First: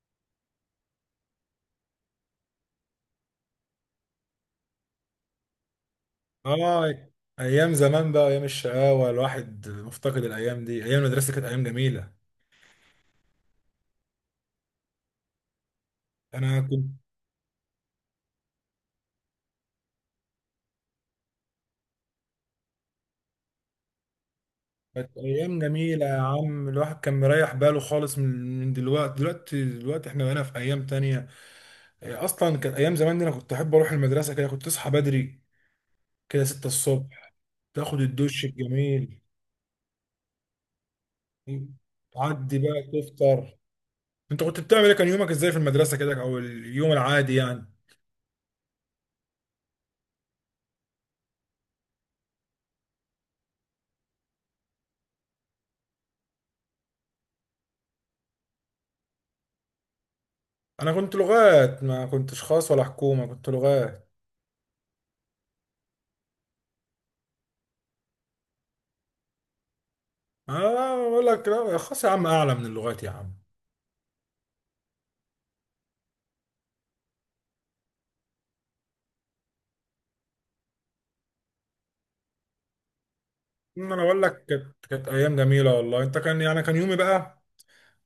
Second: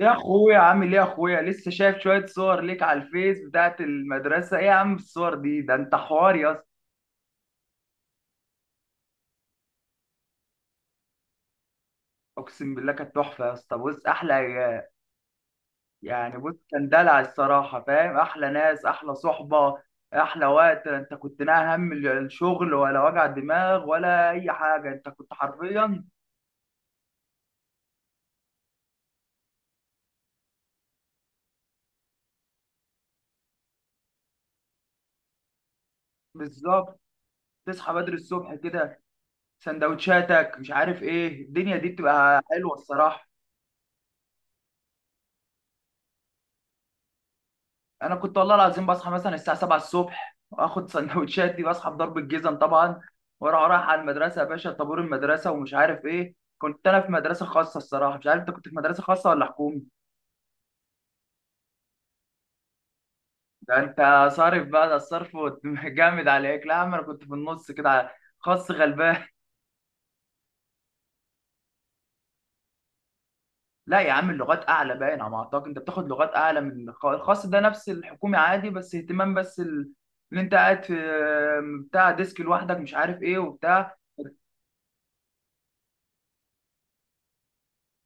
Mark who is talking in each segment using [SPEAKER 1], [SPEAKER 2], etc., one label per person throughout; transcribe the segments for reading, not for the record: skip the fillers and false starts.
[SPEAKER 1] يا اخويا، عامل ايه يا اخويا؟ لسه شايف شويه صور ليك على الفيس بتاعت المدرسه. ايه يا عم الصور دي، ده انت حوار يا اسطى.
[SPEAKER 2] اه، ايام زمان بقى، ايام الشقاوه، الواحد مفتقد الايام دي. ايام المدرسه كانت ايام جميله.
[SPEAKER 1] اقسم بالله كانت تحفه يا اسطى. بص احلى عيال. يعني بص
[SPEAKER 2] انا كنت
[SPEAKER 1] كان دلع الصراحه، فاهم؟ احلى ناس، احلى صحبه، احلى وقت. انت كنت لا هم الشغل ولا وجع دماغ ولا اي حاجه، انت
[SPEAKER 2] كانت
[SPEAKER 1] كنت
[SPEAKER 2] ايام
[SPEAKER 1] حرفيا.
[SPEAKER 2] جميله يا عم. الواحد كان مريح باله خالص من دلوقتي. احنا بقينا في ايام تانية. اصلا كانت ايام زمان دي، انا كنت احب اروح المدرسه. كده كنت تصحى بدري، كده 6
[SPEAKER 1] بالظبط.
[SPEAKER 2] الصبح،
[SPEAKER 1] تصحى
[SPEAKER 2] تاخد
[SPEAKER 1] بدري
[SPEAKER 2] الدش
[SPEAKER 1] الصبح كده،
[SPEAKER 2] الجميل،
[SPEAKER 1] سندوتشاتك، مش عارف ايه، الدنيا دي بتبقى
[SPEAKER 2] تعدي
[SPEAKER 1] حلوه
[SPEAKER 2] بقى
[SPEAKER 1] الصراحه.
[SPEAKER 2] تفطر. انت كنت بتعمل ايه؟ كان يومك ازاي في المدرسه كده، او اليوم العادي يعني؟
[SPEAKER 1] انا كنت والله العظيم بصحى مثلا الساعه 7 الصبح، واخد سندوتشات دي، بصحى بضرب الجزم طبعا، واروح رايح على المدرسه يا باشا، طابور المدرسه ومش عارف ايه. كنت انا في مدرسه خاصه الصراحه، مش عارف انت كنت في مدرسه خاصه ولا حكومي.
[SPEAKER 2] انا كنت لغات، ما كنتش خاص ولا حكومه، كنت
[SPEAKER 1] ده
[SPEAKER 2] لغات.
[SPEAKER 1] انت صارف بقى، ده الصرف. جامد عليك. لا يا عم انا كنت في النص كده، خاص غلبان.
[SPEAKER 2] اه بقول لك، لا خلاص يا عم، اعلى من اللغات يا عم.
[SPEAKER 1] لا يا عم اللغات اعلى باين على ما اعتقد، انت بتاخد لغات اعلى من الخاص، ده نفس الحكومي عادي، بس اهتمام، بس اللي انت قاعد في بتاع ديسك لوحدك، مش عارف ايه،
[SPEAKER 2] إن
[SPEAKER 1] وبتاع.
[SPEAKER 2] انا بقول لك كانت ايام جميله والله. انت كان يعني كان يومي بقى،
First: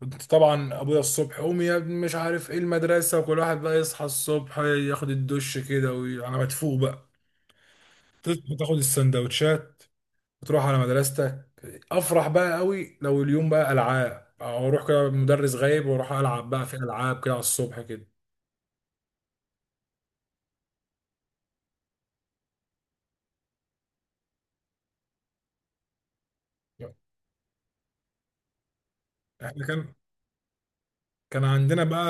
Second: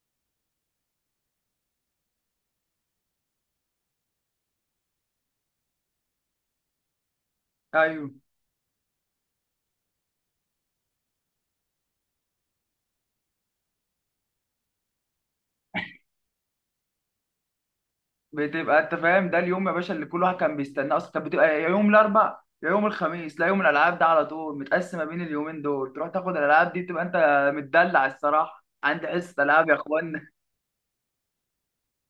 [SPEAKER 2] كنت طبعا ابويا الصبح قوم يا ابني مش عارف ايه المدرسه، وكل واحد بقى يصحى الصبح ياخد الدش كده، وانا مدفوق بقى
[SPEAKER 1] ايوه.
[SPEAKER 2] تصحى تاخد السندوتشات وتروح على مدرستك. افرح بقى قوي لو اليوم بقى العاب، او اروح كده مدرس غايب واروح العب بقى في العاب كده على الصبح كده.
[SPEAKER 1] بتبقى انت فاهم؟ ده اليوم يا باشا اللي كل واحد كان بيستناه، اصلا كانت بتبقى يا يوم الاربع يا يوم الخميس. لا، يوم الالعاب ده على طول متقسمه بين اليومين دول، تروح تاخد الالعاب دي، تبقى انت متدلع الصراحه. عندي حصه
[SPEAKER 2] احنا
[SPEAKER 1] العاب يا
[SPEAKER 2] كان
[SPEAKER 1] اخوانا.
[SPEAKER 2] كان عندنا بقى،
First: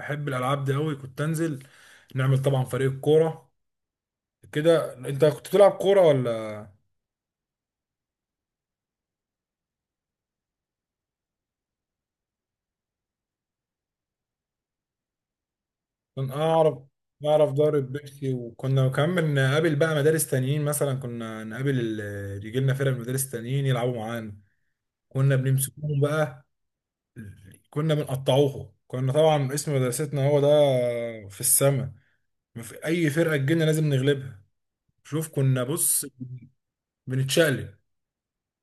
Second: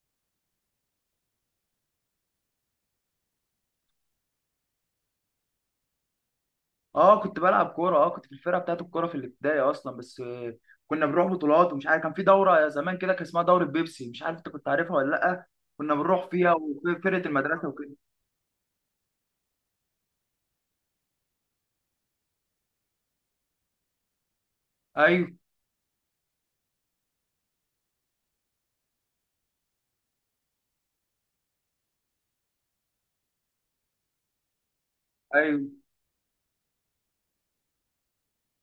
[SPEAKER 2] احب الالعاب دي قوي، كنت انزل نعمل طبعا فريق الكوره. كده انت كنت بتلعب كوره ولا؟
[SPEAKER 1] اه كنت بلعب كوره، اه كنت في الفرقه بتاعت الكوره في الابتدائي اصلا، بس كنا بنروح بطولات ومش عارف، كان في دوره زمان كده كان اسمها دوره بيبسي، مش عارف انت كنت عارفها ولا لا. كنا بنروح
[SPEAKER 2] كان
[SPEAKER 1] فيها
[SPEAKER 2] اعرف،
[SPEAKER 1] وفرقه
[SPEAKER 2] اعرف
[SPEAKER 1] المدرسه وكده.
[SPEAKER 2] ضارب بيبسي. وكنا كمان نقابل بقى مدارس تانيين، مثلا كنا نقابل يجي لنا فرق من مدارس تانيين يلعبوا معانا.
[SPEAKER 1] ايوه،
[SPEAKER 2] كنا بنمسكوهم بقى، كنا بنقطعوهم. كنا طبعا اسم مدرستنا هو ده في السماء، ما في اي فرقه تجيلنا لازم نغلبها. شوف كنا
[SPEAKER 1] ايوه.
[SPEAKER 2] بص بنتشقلب.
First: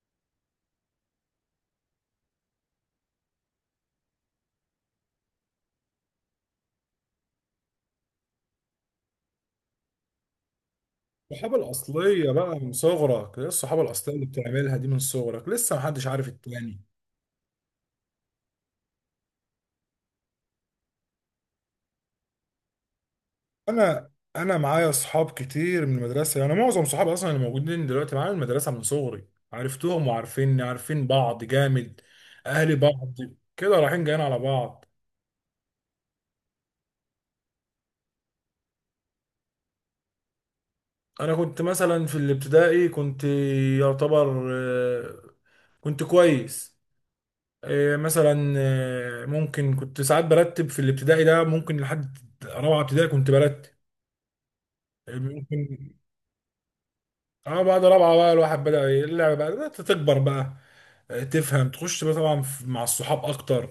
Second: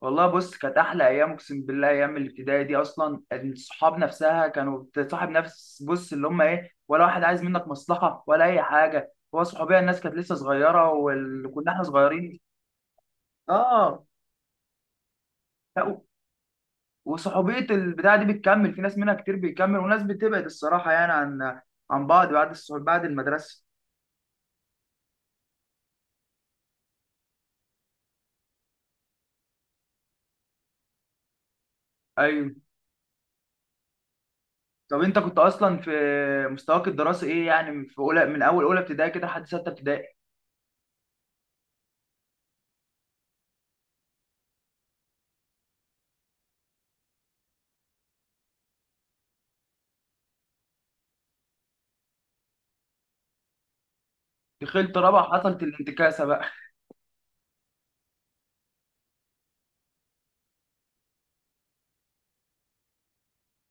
[SPEAKER 1] والله بص كانت احلى ايام اقسم بالله. ايام الابتدائي دي اصلا، الصحاب نفسها كانوا بتصاحب نفس، بص اللي هم ايه، ولا واحد عايز منك مصلحه ولا اي حاجه، هو صحوبيه. الناس كانت لسه صغيره
[SPEAKER 2] الصحابة
[SPEAKER 1] وكنا احنا
[SPEAKER 2] الأصلية
[SPEAKER 1] صغيرين.
[SPEAKER 2] بقى من صغرك، إيه الصحابة
[SPEAKER 1] اه.
[SPEAKER 2] الأصلية اللي بتعملها دي من صغرك، لسه
[SPEAKER 1] لا، و-
[SPEAKER 2] محدش عارف التاني.
[SPEAKER 1] وصحوبيه البتاعه دي بتكمل في ناس، منها كتير بيكمل وناس بتبعد الصراحه، يعني عن بعض بعد الصحوب بعد المدرسه.
[SPEAKER 2] أنا أنا معايا أصحاب كتير من المدرسة، يعني معظم صحابي أصلا اللي موجودين دلوقتي معايا من المدرسة، من صغري عرفتهم وعارفيني، عارفين بعض جامد،
[SPEAKER 1] ايوه.
[SPEAKER 2] أهلي بعض، كده رايحين جايين على بعض.
[SPEAKER 1] طب انت كنت اصلا في مستواك الدراسي ايه؟ يعني في اولى، من اول اولى ابتدائي كده لحد سته ابتدائي.
[SPEAKER 2] أنا كنت مثلا في الابتدائي كنت يعتبر كنت كويس. مثلا ممكن كنت ساعات برتب في الابتدائي ده، ممكن لحد رابعة ابتدائي كنت برتب
[SPEAKER 1] دخلت رابعه حصلت
[SPEAKER 2] ممكن.
[SPEAKER 1] الانتكاسه بقى.
[SPEAKER 2] اه بعد رابعه بقى الواحد بدأ اللعبه بقى بدأت تكبر بقى. تفهم تخش بقى طبعا مع الصحاب اكتر.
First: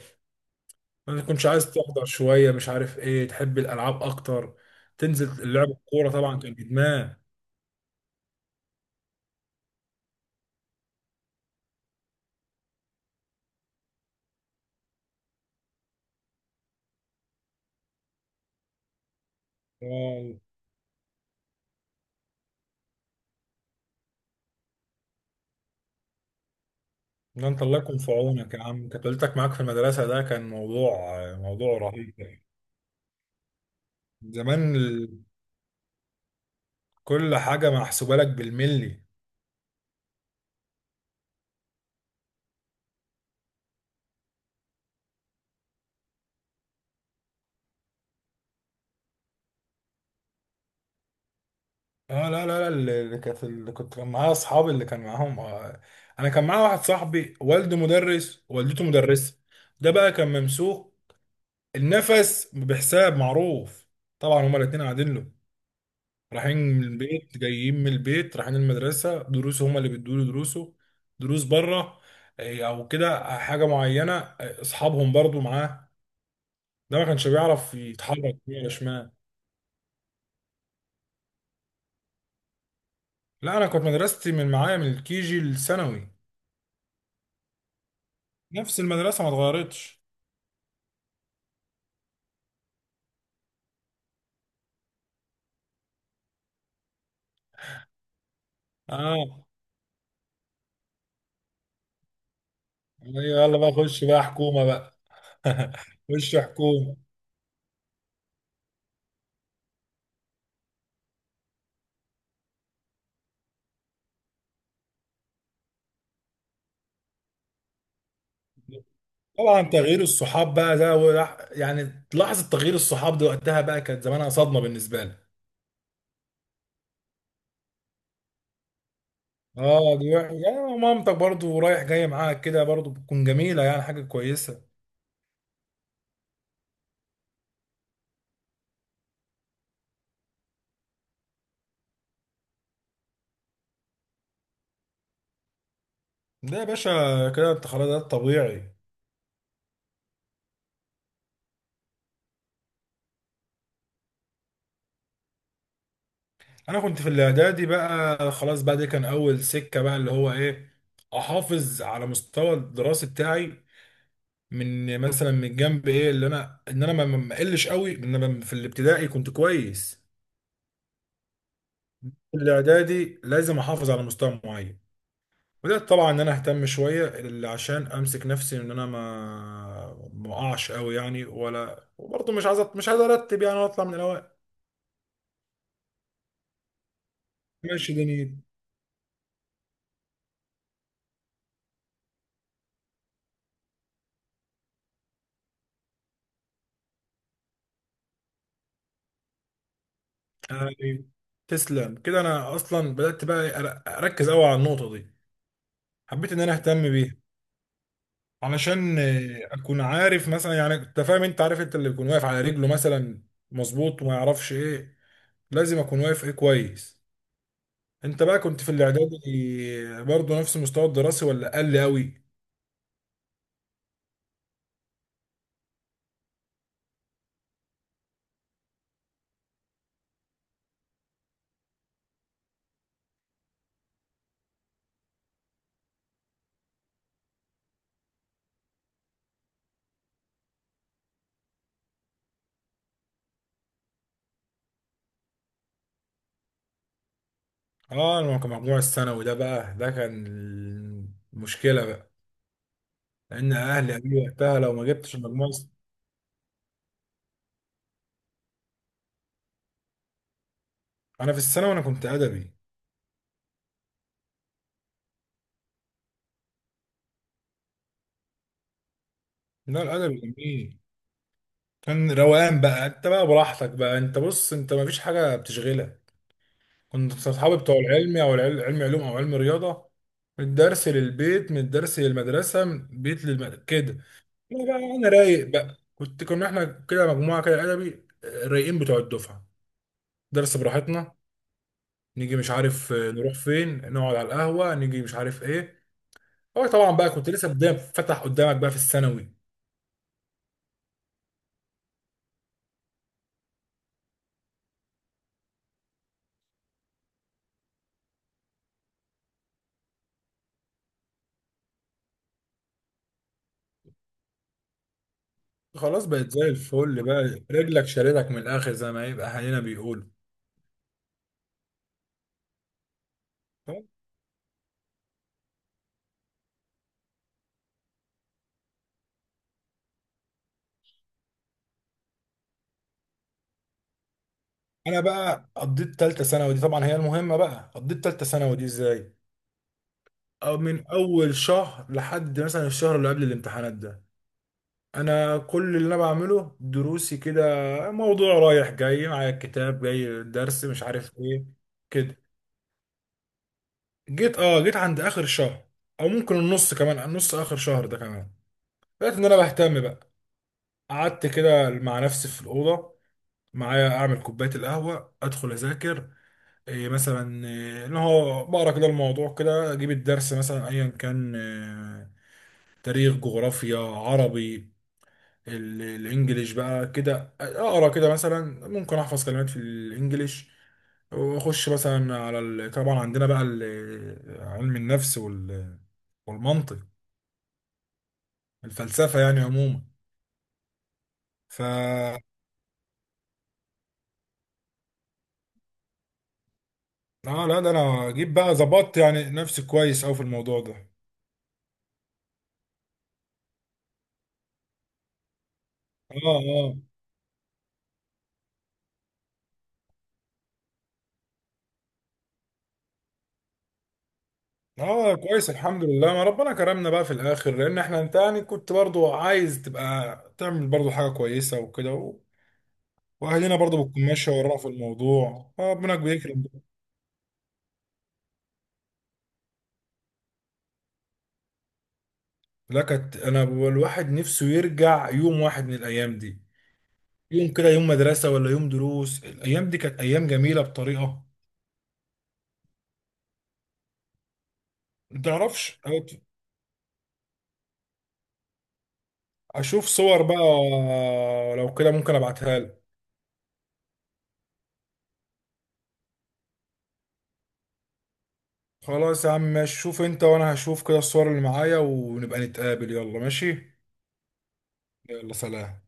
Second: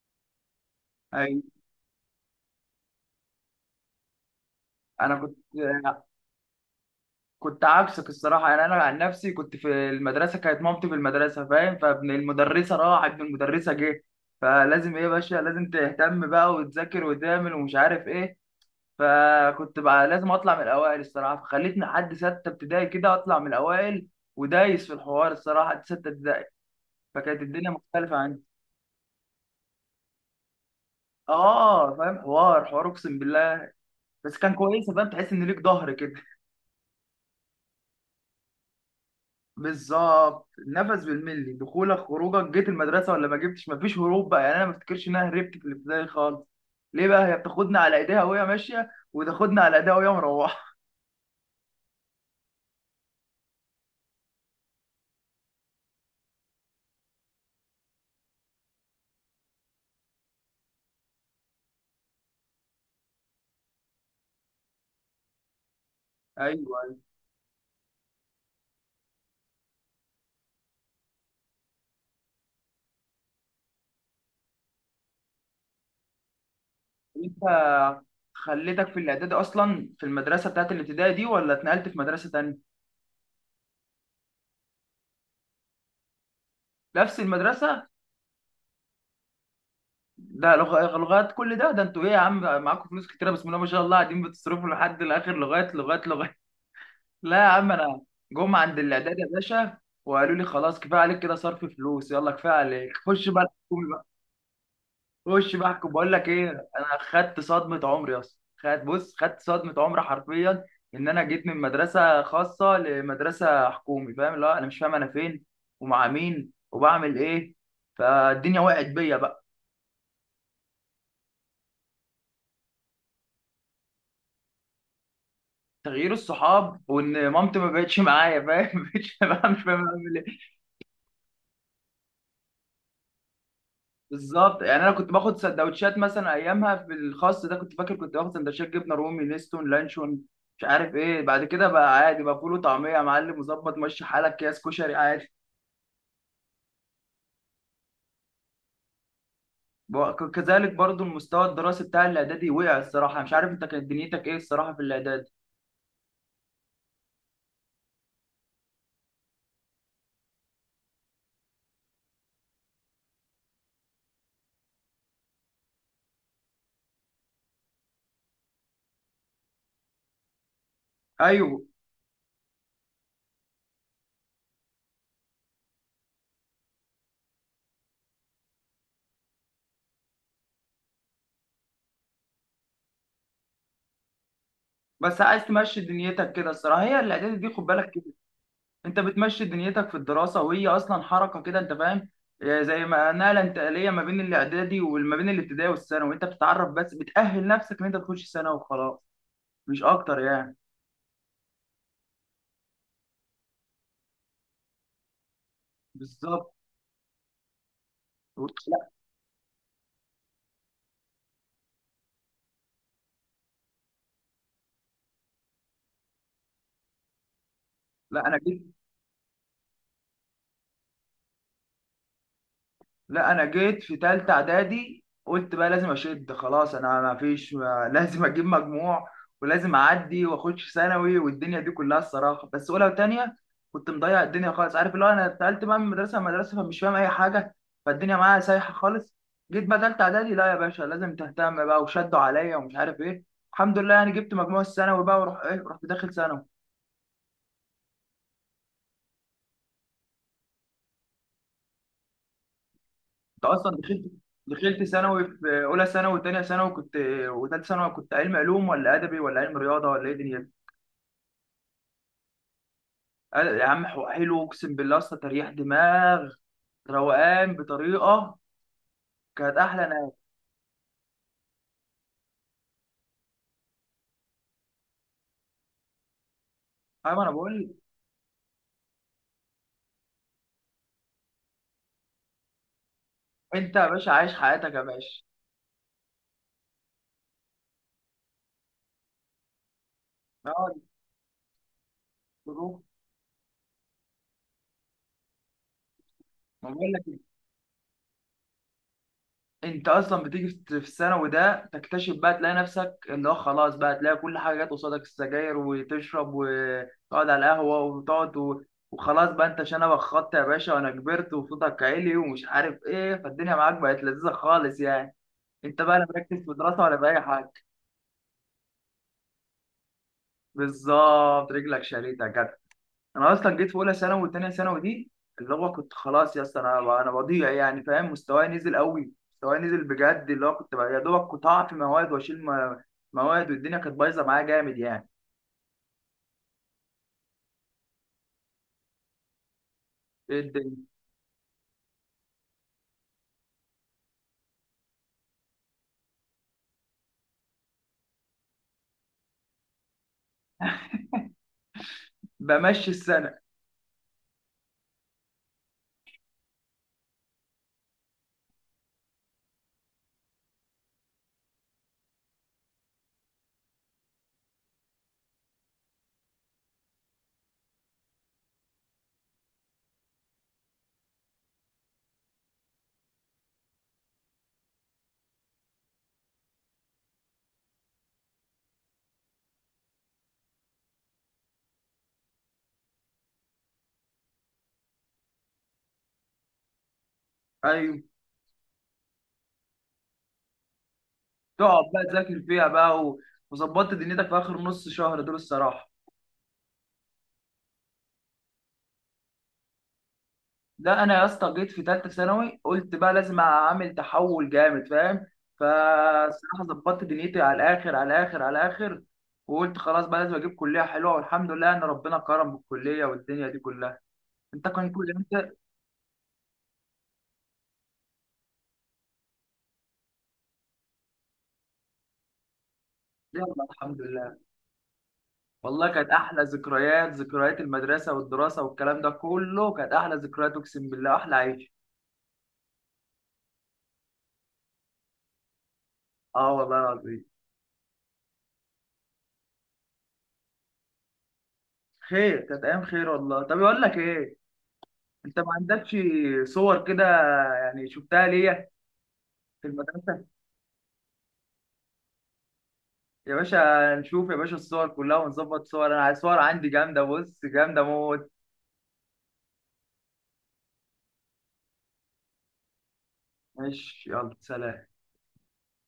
[SPEAKER 2] ما تكونش عايز تحضر شويه، مش عارف ايه، تحب الالعاب اكتر،
[SPEAKER 1] انا كنت
[SPEAKER 2] تنزل اللعب الكوره طبعا كان ادمان.
[SPEAKER 1] كنت عكسك الصراحه، يعني انا عن نفسي كنت في المدرسه، كانت مامتي في المدرسه فاهم، فابن المدرسه راح ابن المدرسه جه، فلازم ايه يا باشا، لازم تهتم بقى وتذاكر وتعمل ومش عارف ايه. فكنت بقى لازم
[SPEAKER 2] آه،
[SPEAKER 1] اطلع من الاوائل الصراحه، فخلتني لحد سته ابتدائي كده اطلع من الاوائل، ودايس في الحوار الصراحه لحد سته ابتدائي. فكانت
[SPEAKER 2] ده انت
[SPEAKER 1] الدنيا
[SPEAKER 2] الله يكون في
[SPEAKER 1] مختلفه عندي.
[SPEAKER 2] عونك يا عم، كانت والدتك معاك في المدرسه، ده كان موضوع، موضوع
[SPEAKER 1] اه
[SPEAKER 2] رهيب
[SPEAKER 1] فاهم،
[SPEAKER 2] يعني.
[SPEAKER 1] حوار حوار اقسم بالله. بس كان
[SPEAKER 2] زمان
[SPEAKER 1] كويس فاهم، تحس ان ليك ظهر كده.
[SPEAKER 2] كل حاجه محسوبه لك بالملي.
[SPEAKER 1] بالظبط، نفس بالملي، دخولك خروجك، جيت المدرسه ولا ما جبتش، مفيش هروب بقى يعني، انا ما افتكرش ان انا هربت في الابتدائي خالص. ليه بقى؟ هي بتاخدنا على ايديها وهي ماشيه، وتاخدنا على ايديها وهي مروحه.
[SPEAKER 2] اه لا لا لا، اللي كانت اللي كنت كان معايا اصحابي اللي كان معاهم انا كان معايا واحد صاحبي والده مدرس والدته مدرسه، ده بقى كان ممسوك، النفس بحساب معروف. طبعا هما الاتنين قاعدين له،
[SPEAKER 1] ايوه،
[SPEAKER 2] رايحين من
[SPEAKER 1] أيوة.
[SPEAKER 2] البيت جايين من البيت، رايحين المدرسه، دروسه هما اللي بيدوا له دروسه، دروس بره او كده، حاجه معينه، اصحابهم برضو معاه. ده ما كانش
[SPEAKER 1] انت
[SPEAKER 2] بيعرف يتحرك يمين ولا
[SPEAKER 1] خليتك في
[SPEAKER 2] شمال.
[SPEAKER 1] الاعدادي اصلا في المدرسه بتاعت الابتدائي دي ولا اتنقلت في مدرسه تانية؟
[SPEAKER 2] لا، انا كنت مدرستي من معايا من الكيجي للثانوي،
[SPEAKER 1] نفس المدرسه.
[SPEAKER 2] نفس المدرسه ما اتغيرتش.
[SPEAKER 1] ده لغات، كل ده؟ ده انتوا ايه يا عم، معاكم فلوس كتيره بسم الله ما شاء الله، قاعدين بتصرفوا لحد الاخر، لغايه لغايه لغايه. لا يا عم، انا جم عند الاعداد يا
[SPEAKER 2] اه.
[SPEAKER 1] باشا، وقالوا لي خلاص كفايه عليك كده صرف فلوس، يلا كفايه عليك،
[SPEAKER 2] أيوة،
[SPEAKER 1] خش بقى
[SPEAKER 2] يلا بقى
[SPEAKER 1] الحكومي
[SPEAKER 2] خش
[SPEAKER 1] بقى.
[SPEAKER 2] بقى حكومه بقى.
[SPEAKER 1] خش بقى احكم، بقول لك
[SPEAKER 2] خش
[SPEAKER 1] ايه،
[SPEAKER 2] حكومه.
[SPEAKER 1] انا خدت صدمه عمري يا اسطى، خدت، بص خدت صدمه عمري حرفيا، ان انا جيت من مدرسه خاصه لمدرسه حكومي فاهم. لا انا مش فاهم انا فين ومع مين وبعمل ايه، فالدنيا وقعت بيا بقى.
[SPEAKER 2] طبعا تغيير الصحاب بقى ده يعني لحظه تغيير الصحاب دي وقتها بقى كانت زمانها صدمه بالنسبه لي.
[SPEAKER 1] تغيير الصحاب، وان مامتي ما بقتش معايا فاهم، مش فاهم مش فاهم
[SPEAKER 2] اه دي
[SPEAKER 1] اعمل ايه.
[SPEAKER 2] يعني مامتك برضو رايح جاي معاك كده، برضو بتكون جميله يعني، حاجه
[SPEAKER 1] بالظبط.
[SPEAKER 2] كويسه.
[SPEAKER 1] يعني انا كنت باخد سندوتشات مثلا ايامها في الخاص ده، كنت فاكر كنت باخد سندوتشات جبنه رومي نستون لانشون مش عارف ايه. بعد كده بقى عادي بقى، فول وطعميه يا معلم، مظبط ماشي حالك، اكياس كشري عادي.
[SPEAKER 2] ده يا باشا كده انت خلاص، ده الطبيعي.
[SPEAKER 1] كذلك برضو المستوى الدراسي بتاع الاعدادي وقع الصراحه، مش عارف انت كانت دنيتك ايه الصراحه في الاعدادي.
[SPEAKER 2] انا كنت في الاعدادي بقى خلاص بقى، دي كان اول سكه بقى اللي هو ايه، احافظ على مستوى الدراسي بتاعي. من مثلا من جنب ايه اللي انا ان انا ما اقلش قوي ان انا في الابتدائي كنت كويس.
[SPEAKER 1] ايوه.
[SPEAKER 2] في الاعدادي لازم احافظ على مستوى معين. بدات طبعا ان انا اهتم شويه، اللي عشان امسك نفسي ان انا ما اقعش قوي يعني، ولا وبرضه مش عايز ارتب يعني واطلع من الاوائل.
[SPEAKER 1] بس عايز تمشي دنيتك كده الصراحه، هي الاعدادي دي خد بالك،
[SPEAKER 2] ماشي دنيتي
[SPEAKER 1] انت بتمشي دنيتك في الدراسه، وهي اصلا حركه كده انت فاهم، زي ما نقله انتقاليه ما بين الاعدادي وما بين الابتدائي والثانوي، انت بتتعرف بس بتاهل نفسك ان انت تخش ثانوي وخلاص، مش اكتر يعني.
[SPEAKER 2] يعني. تسلم كده، انا اصلا بدات بقى اركز قوي على النقطه دي. حبيت ان انا
[SPEAKER 1] بالظبط.
[SPEAKER 2] اهتم بيها
[SPEAKER 1] لا
[SPEAKER 2] علشان اكون عارف مثلا، يعني انت فاهم، انت عارف انت اللي يكون واقف على رجله مثلا مظبوط، وما يعرفش ايه. لازم اكون واقف ايه كويس. انت
[SPEAKER 1] لا،
[SPEAKER 2] بقى كنت في الاعدادي برضه نفس المستوى الدراسي ولا اقل قوي؟
[SPEAKER 1] انا جيت في تالتة اعدادي قلت بقى لازم اشد، خلاص انا ما فيش، ما لازم اجيب مجموع ولازم اعدي واخش ثانوي، والدنيا دي كلها الصراحه بس اولى وتانية كنت مضيع الدنيا خالص، عارف اللي هو انا اتنقلت بقى من مدرسه لمدرسه فمش فاهم اي حاجه، فالدنيا معايا سايحه خالص. جيت بقى تالتة اعدادي، لا يا باشا لازم تهتم بقى، وشدوا عليا ومش عارف ايه، الحمد لله يعني جبت مجموع الثانوي بقى، وروح ايه، رحت داخل ثانوي.
[SPEAKER 2] اه انا كان مجموع الثانوي ده بقى، ده كان المشكله بقى،
[SPEAKER 1] انت
[SPEAKER 2] لان
[SPEAKER 1] اصلا
[SPEAKER 2] اهلي قالوا
[SPEAKER 1] دخلت
[SPEAKER 2] لي وقتها لو
[SPEAKER 1] دخلت
[SPEAKER 2] ما جبتش
[SPEAKER 1] ثانوي،
[SPEAKER 2] المجموع
[SPEAKER 1] في اولى ثانوي وثانيه ثانوي كنت، وثالثه ثانوي، كنت علم علوم ولا ادبي ولا علم رياضه ولا ايه دنيا؟
[SPEAKER 2] انا في الثانوي انا كنت ادبي.
[SPEAKER 1] يا عم حلو اقسم بالله، اصلا تريح دماغ، روقان بطريقه، كانت
[SPEAKER 2] لا
[SPEAKER 1] احلى ناس.
[SPEAKER 2] الادبي جميل، كان روقان بقى، انت بقى براحتك بقى، انت بص انت ما فيش حاجه بتشغلك. كنت
[SPEAKER 1] ايوه انا
[SPEAKER 2] صحابي
[SPEAKER 1] بقول.
[SPEAKER 2] بتوع العلمي او علم علوم او علم رياضه. من الدرس للبيت، من الدرس للمدرسه، من البيت للمدرسه
[SPEAKER 1] انت يا
[SPEAKER 2] كده.
[SPEAKER 1] باشا عايش
[SPEAKER 2] لا
[SPEAKER 1] حياتك يا
[SPEAKER 2] بقى انا
[SPEAKER 1] باشا.
[SPEAKER 2] رايق بقى، كنت كنا احنا كده مجموعه كده ادبي رايقين بتوع الدفعه، درس
[SPEAKER 1] اه.
[SPEAKER 2] براحتنا، نيجي مش
[SPEAKER 1] بروح.
[SPEAKER 2] عارف نروح فين، نقعد على القهوه، نيجي مش عارف ايه. هو
[SPEAKER 1] ما
[SPEAKER 2] طبعا
[SPEAKER 1] بقول لك،
[SPEAKER 2] بقى كنت لسه بدايه فتح قدامك بقى في الثانوي،
[SPEAKER 1] انت اصلا بتيجي في الثانوي ده تكتشف بقى، تلاقي نفسك اللي هو خلاص بقى، تلاقي كل حاجه جت قصادك، السجاير وتشرب وتقعد على القهوه وتقعد وخلاص بقى، انت شنبك خط يا باشا وانا كبرت وصوتك عالي ومش عارف ايه، فالدنيا معاك بقت لذيذه خالص يعني، انت بقى لا
[SPEAKER 2] خلاص بقت
[SPEAKER 1] مركز
[SPEAKER 2] زي
[SPEAKER 1] في دراسه ولا
[SPEAKER 2] الفل
[SPEAKER 1] في اي
[SPEAKER 2] بقى،
[SPEAKER 1] حاجه.
[SPEAKER 2] رجلك شالتك من الاخر زي ما يبقى اهالينا بيقولوا.
[SPEAKER 1] بالظبط، رجلك شريطه. انا اصلا جيت في اولى ثانوي وثانيه ثانوي دي، اللي هو كنت خلاص يا اسطى، انا بضيع يعني فاهم، مستواي نزل قوي، مستواي نزل بجد، اللي هو كنت بقى يا دوبك كنت هقع في مواد واشيل مواد، والدنيا كانت بايظه معايا جامد
[SPEAKER 2] انا
[SPEAKER 1] يعني.
[SPEAKER 2] بقى قضيت تالتة ثانوي دي طبعا هي المهمة، بقى قضيت تالتة ثانوي دي ازاي؟
[SPEAKER 1] إيه
[SPEAKER 2] أو
[SPEAKER 1] الدنيا.
[SPEAKER 2] من أول شهر لحد مثلا الشهر اللي قبل الامتحانات ده، أنا كل اللي أنا بعمله دروسي كده، موضوع رايح جاي معايا الكتاب جاي الدرس مش عارف إيه كده.
[SPEAKER 1] بمشي السنه.
[SPEAKER 2] جيت أه جيت عند آخر شهر، أو ممكن النص، كمان النص آخر شهر ده كمان، لقيت إن أنا بهتم بقى. قعدت كده مع نفسي في الأوضة، معايا أعمل كوباية القهوة، أدخل أذاكر، إيه مثلا، إيه اللي هو بقرا كده الموضوع كده، أجيب الدرس مثلا أيا كان، إيه تاريخ جغرافيا عربي، الانجليش بقى كده اقرا كده، مثلا ممكن احفظ كلمات في الانجليش، واخش مثلا على ال... طبعا عندنا بقى علم النفس وال... والمنطق،
[SPEAKER 1] ايوه.
[SPEAKER 2] الفلسفه يعني عموما. ف
[SPEAKER 1] تقعد بقى تذاكر فيها بقى وظبطت دنيتك في اخر نص شهر دول الصراحه.
[SPEAKER 2] اه لا ده انا جيت بقى ظبطت يعني نفسي كويس اوي في الموضوع ده.
[SPEAKER 1] لا انا يا اسطى جيت في ثالثه ثانوي قلت بقى لازم اعمل تحول جامد فاهم،
[SPEAKER 2] اه
[SPEAKER 1] فالصراحه
[SPEAKER 2] اه.
[SPEAKER 1] ظبطت دنيتي على الاخر على الاخر على الاخر، وقلت خلاص بقى لازم اجيب كليه حلوه، والحمد لله ان ربنا كرم بالكليه والدنيا دي كلها. انت كان كل
[SPEAKER 2] اه كويس،
[SPEAKER 1] انت
[SPEAKER 2] الحمد لله ما ربنا كرمنا بقى في الاخر، لان احنا انت يعني كنت برضو عايز تبقى تعمل برضو حاجه كويسه وكده، واهلنا
[SPEAKER 1] يلا
[SPEAKER 2] برضه
[SPEAKER 1] الحمد
[SPEAKER 2] بتكون ماشيه
[SPEAKER 1] لله.
[SPEAKER 2] ورانا في الموضوع،
[SPEAKER 1] والله
[SPEAKER 2] ربنا
[SPEAKER 1] كانت احلى
[SPEAKER 2] بيكرم.
[SPEAKER 1] ذكريات، ذكريات المدرسه والدراسه والكلام ده كله، كانت احلى ذكريات اقسم بالله، احلى عيش.
[SPEAKER 2] لا كانت، انا الواحد نفسه يرجع يوم واحد من الايام دي،
[SPEAKER 1] اه والله العظيم.
[SPEAKER 2] يوم كده، يوم مدرسه ولا يوم دروس، الايام دي كانت ايام جميله بطريقه
[SPEAKER 1] خير كانت ايام خير والله. طب اقول لك ايه،
[SPEAKER 2] ما
[SPEAKER 1] انت ما
[SPEAKER 2] تعرفش.
[SPEAKER 1] عندكش صور كده؟ يعني شفتها ليا في
[SPEAKER 2] اشوف صور
[SPEAKER 1] المدرسه.
[SPEAKER 2] بقى؟ لو كده ممكن ابعتها لك.
[SPEAKER 1] يا باشا نشوف يا باشا الصور كلها ونظبط صور، انا عايز صور عندي جامده بص، جامده موت.
[SPEAKER 2] خلاص يا عم ماشي، شوف انت وانا هشوف كده الصور اللي معايا، ونبقى نتقابل، يلا ماشي.
[SPEAKER 1] ماشي، يلا سلام.
[SPEAKER 2] يلا سلام.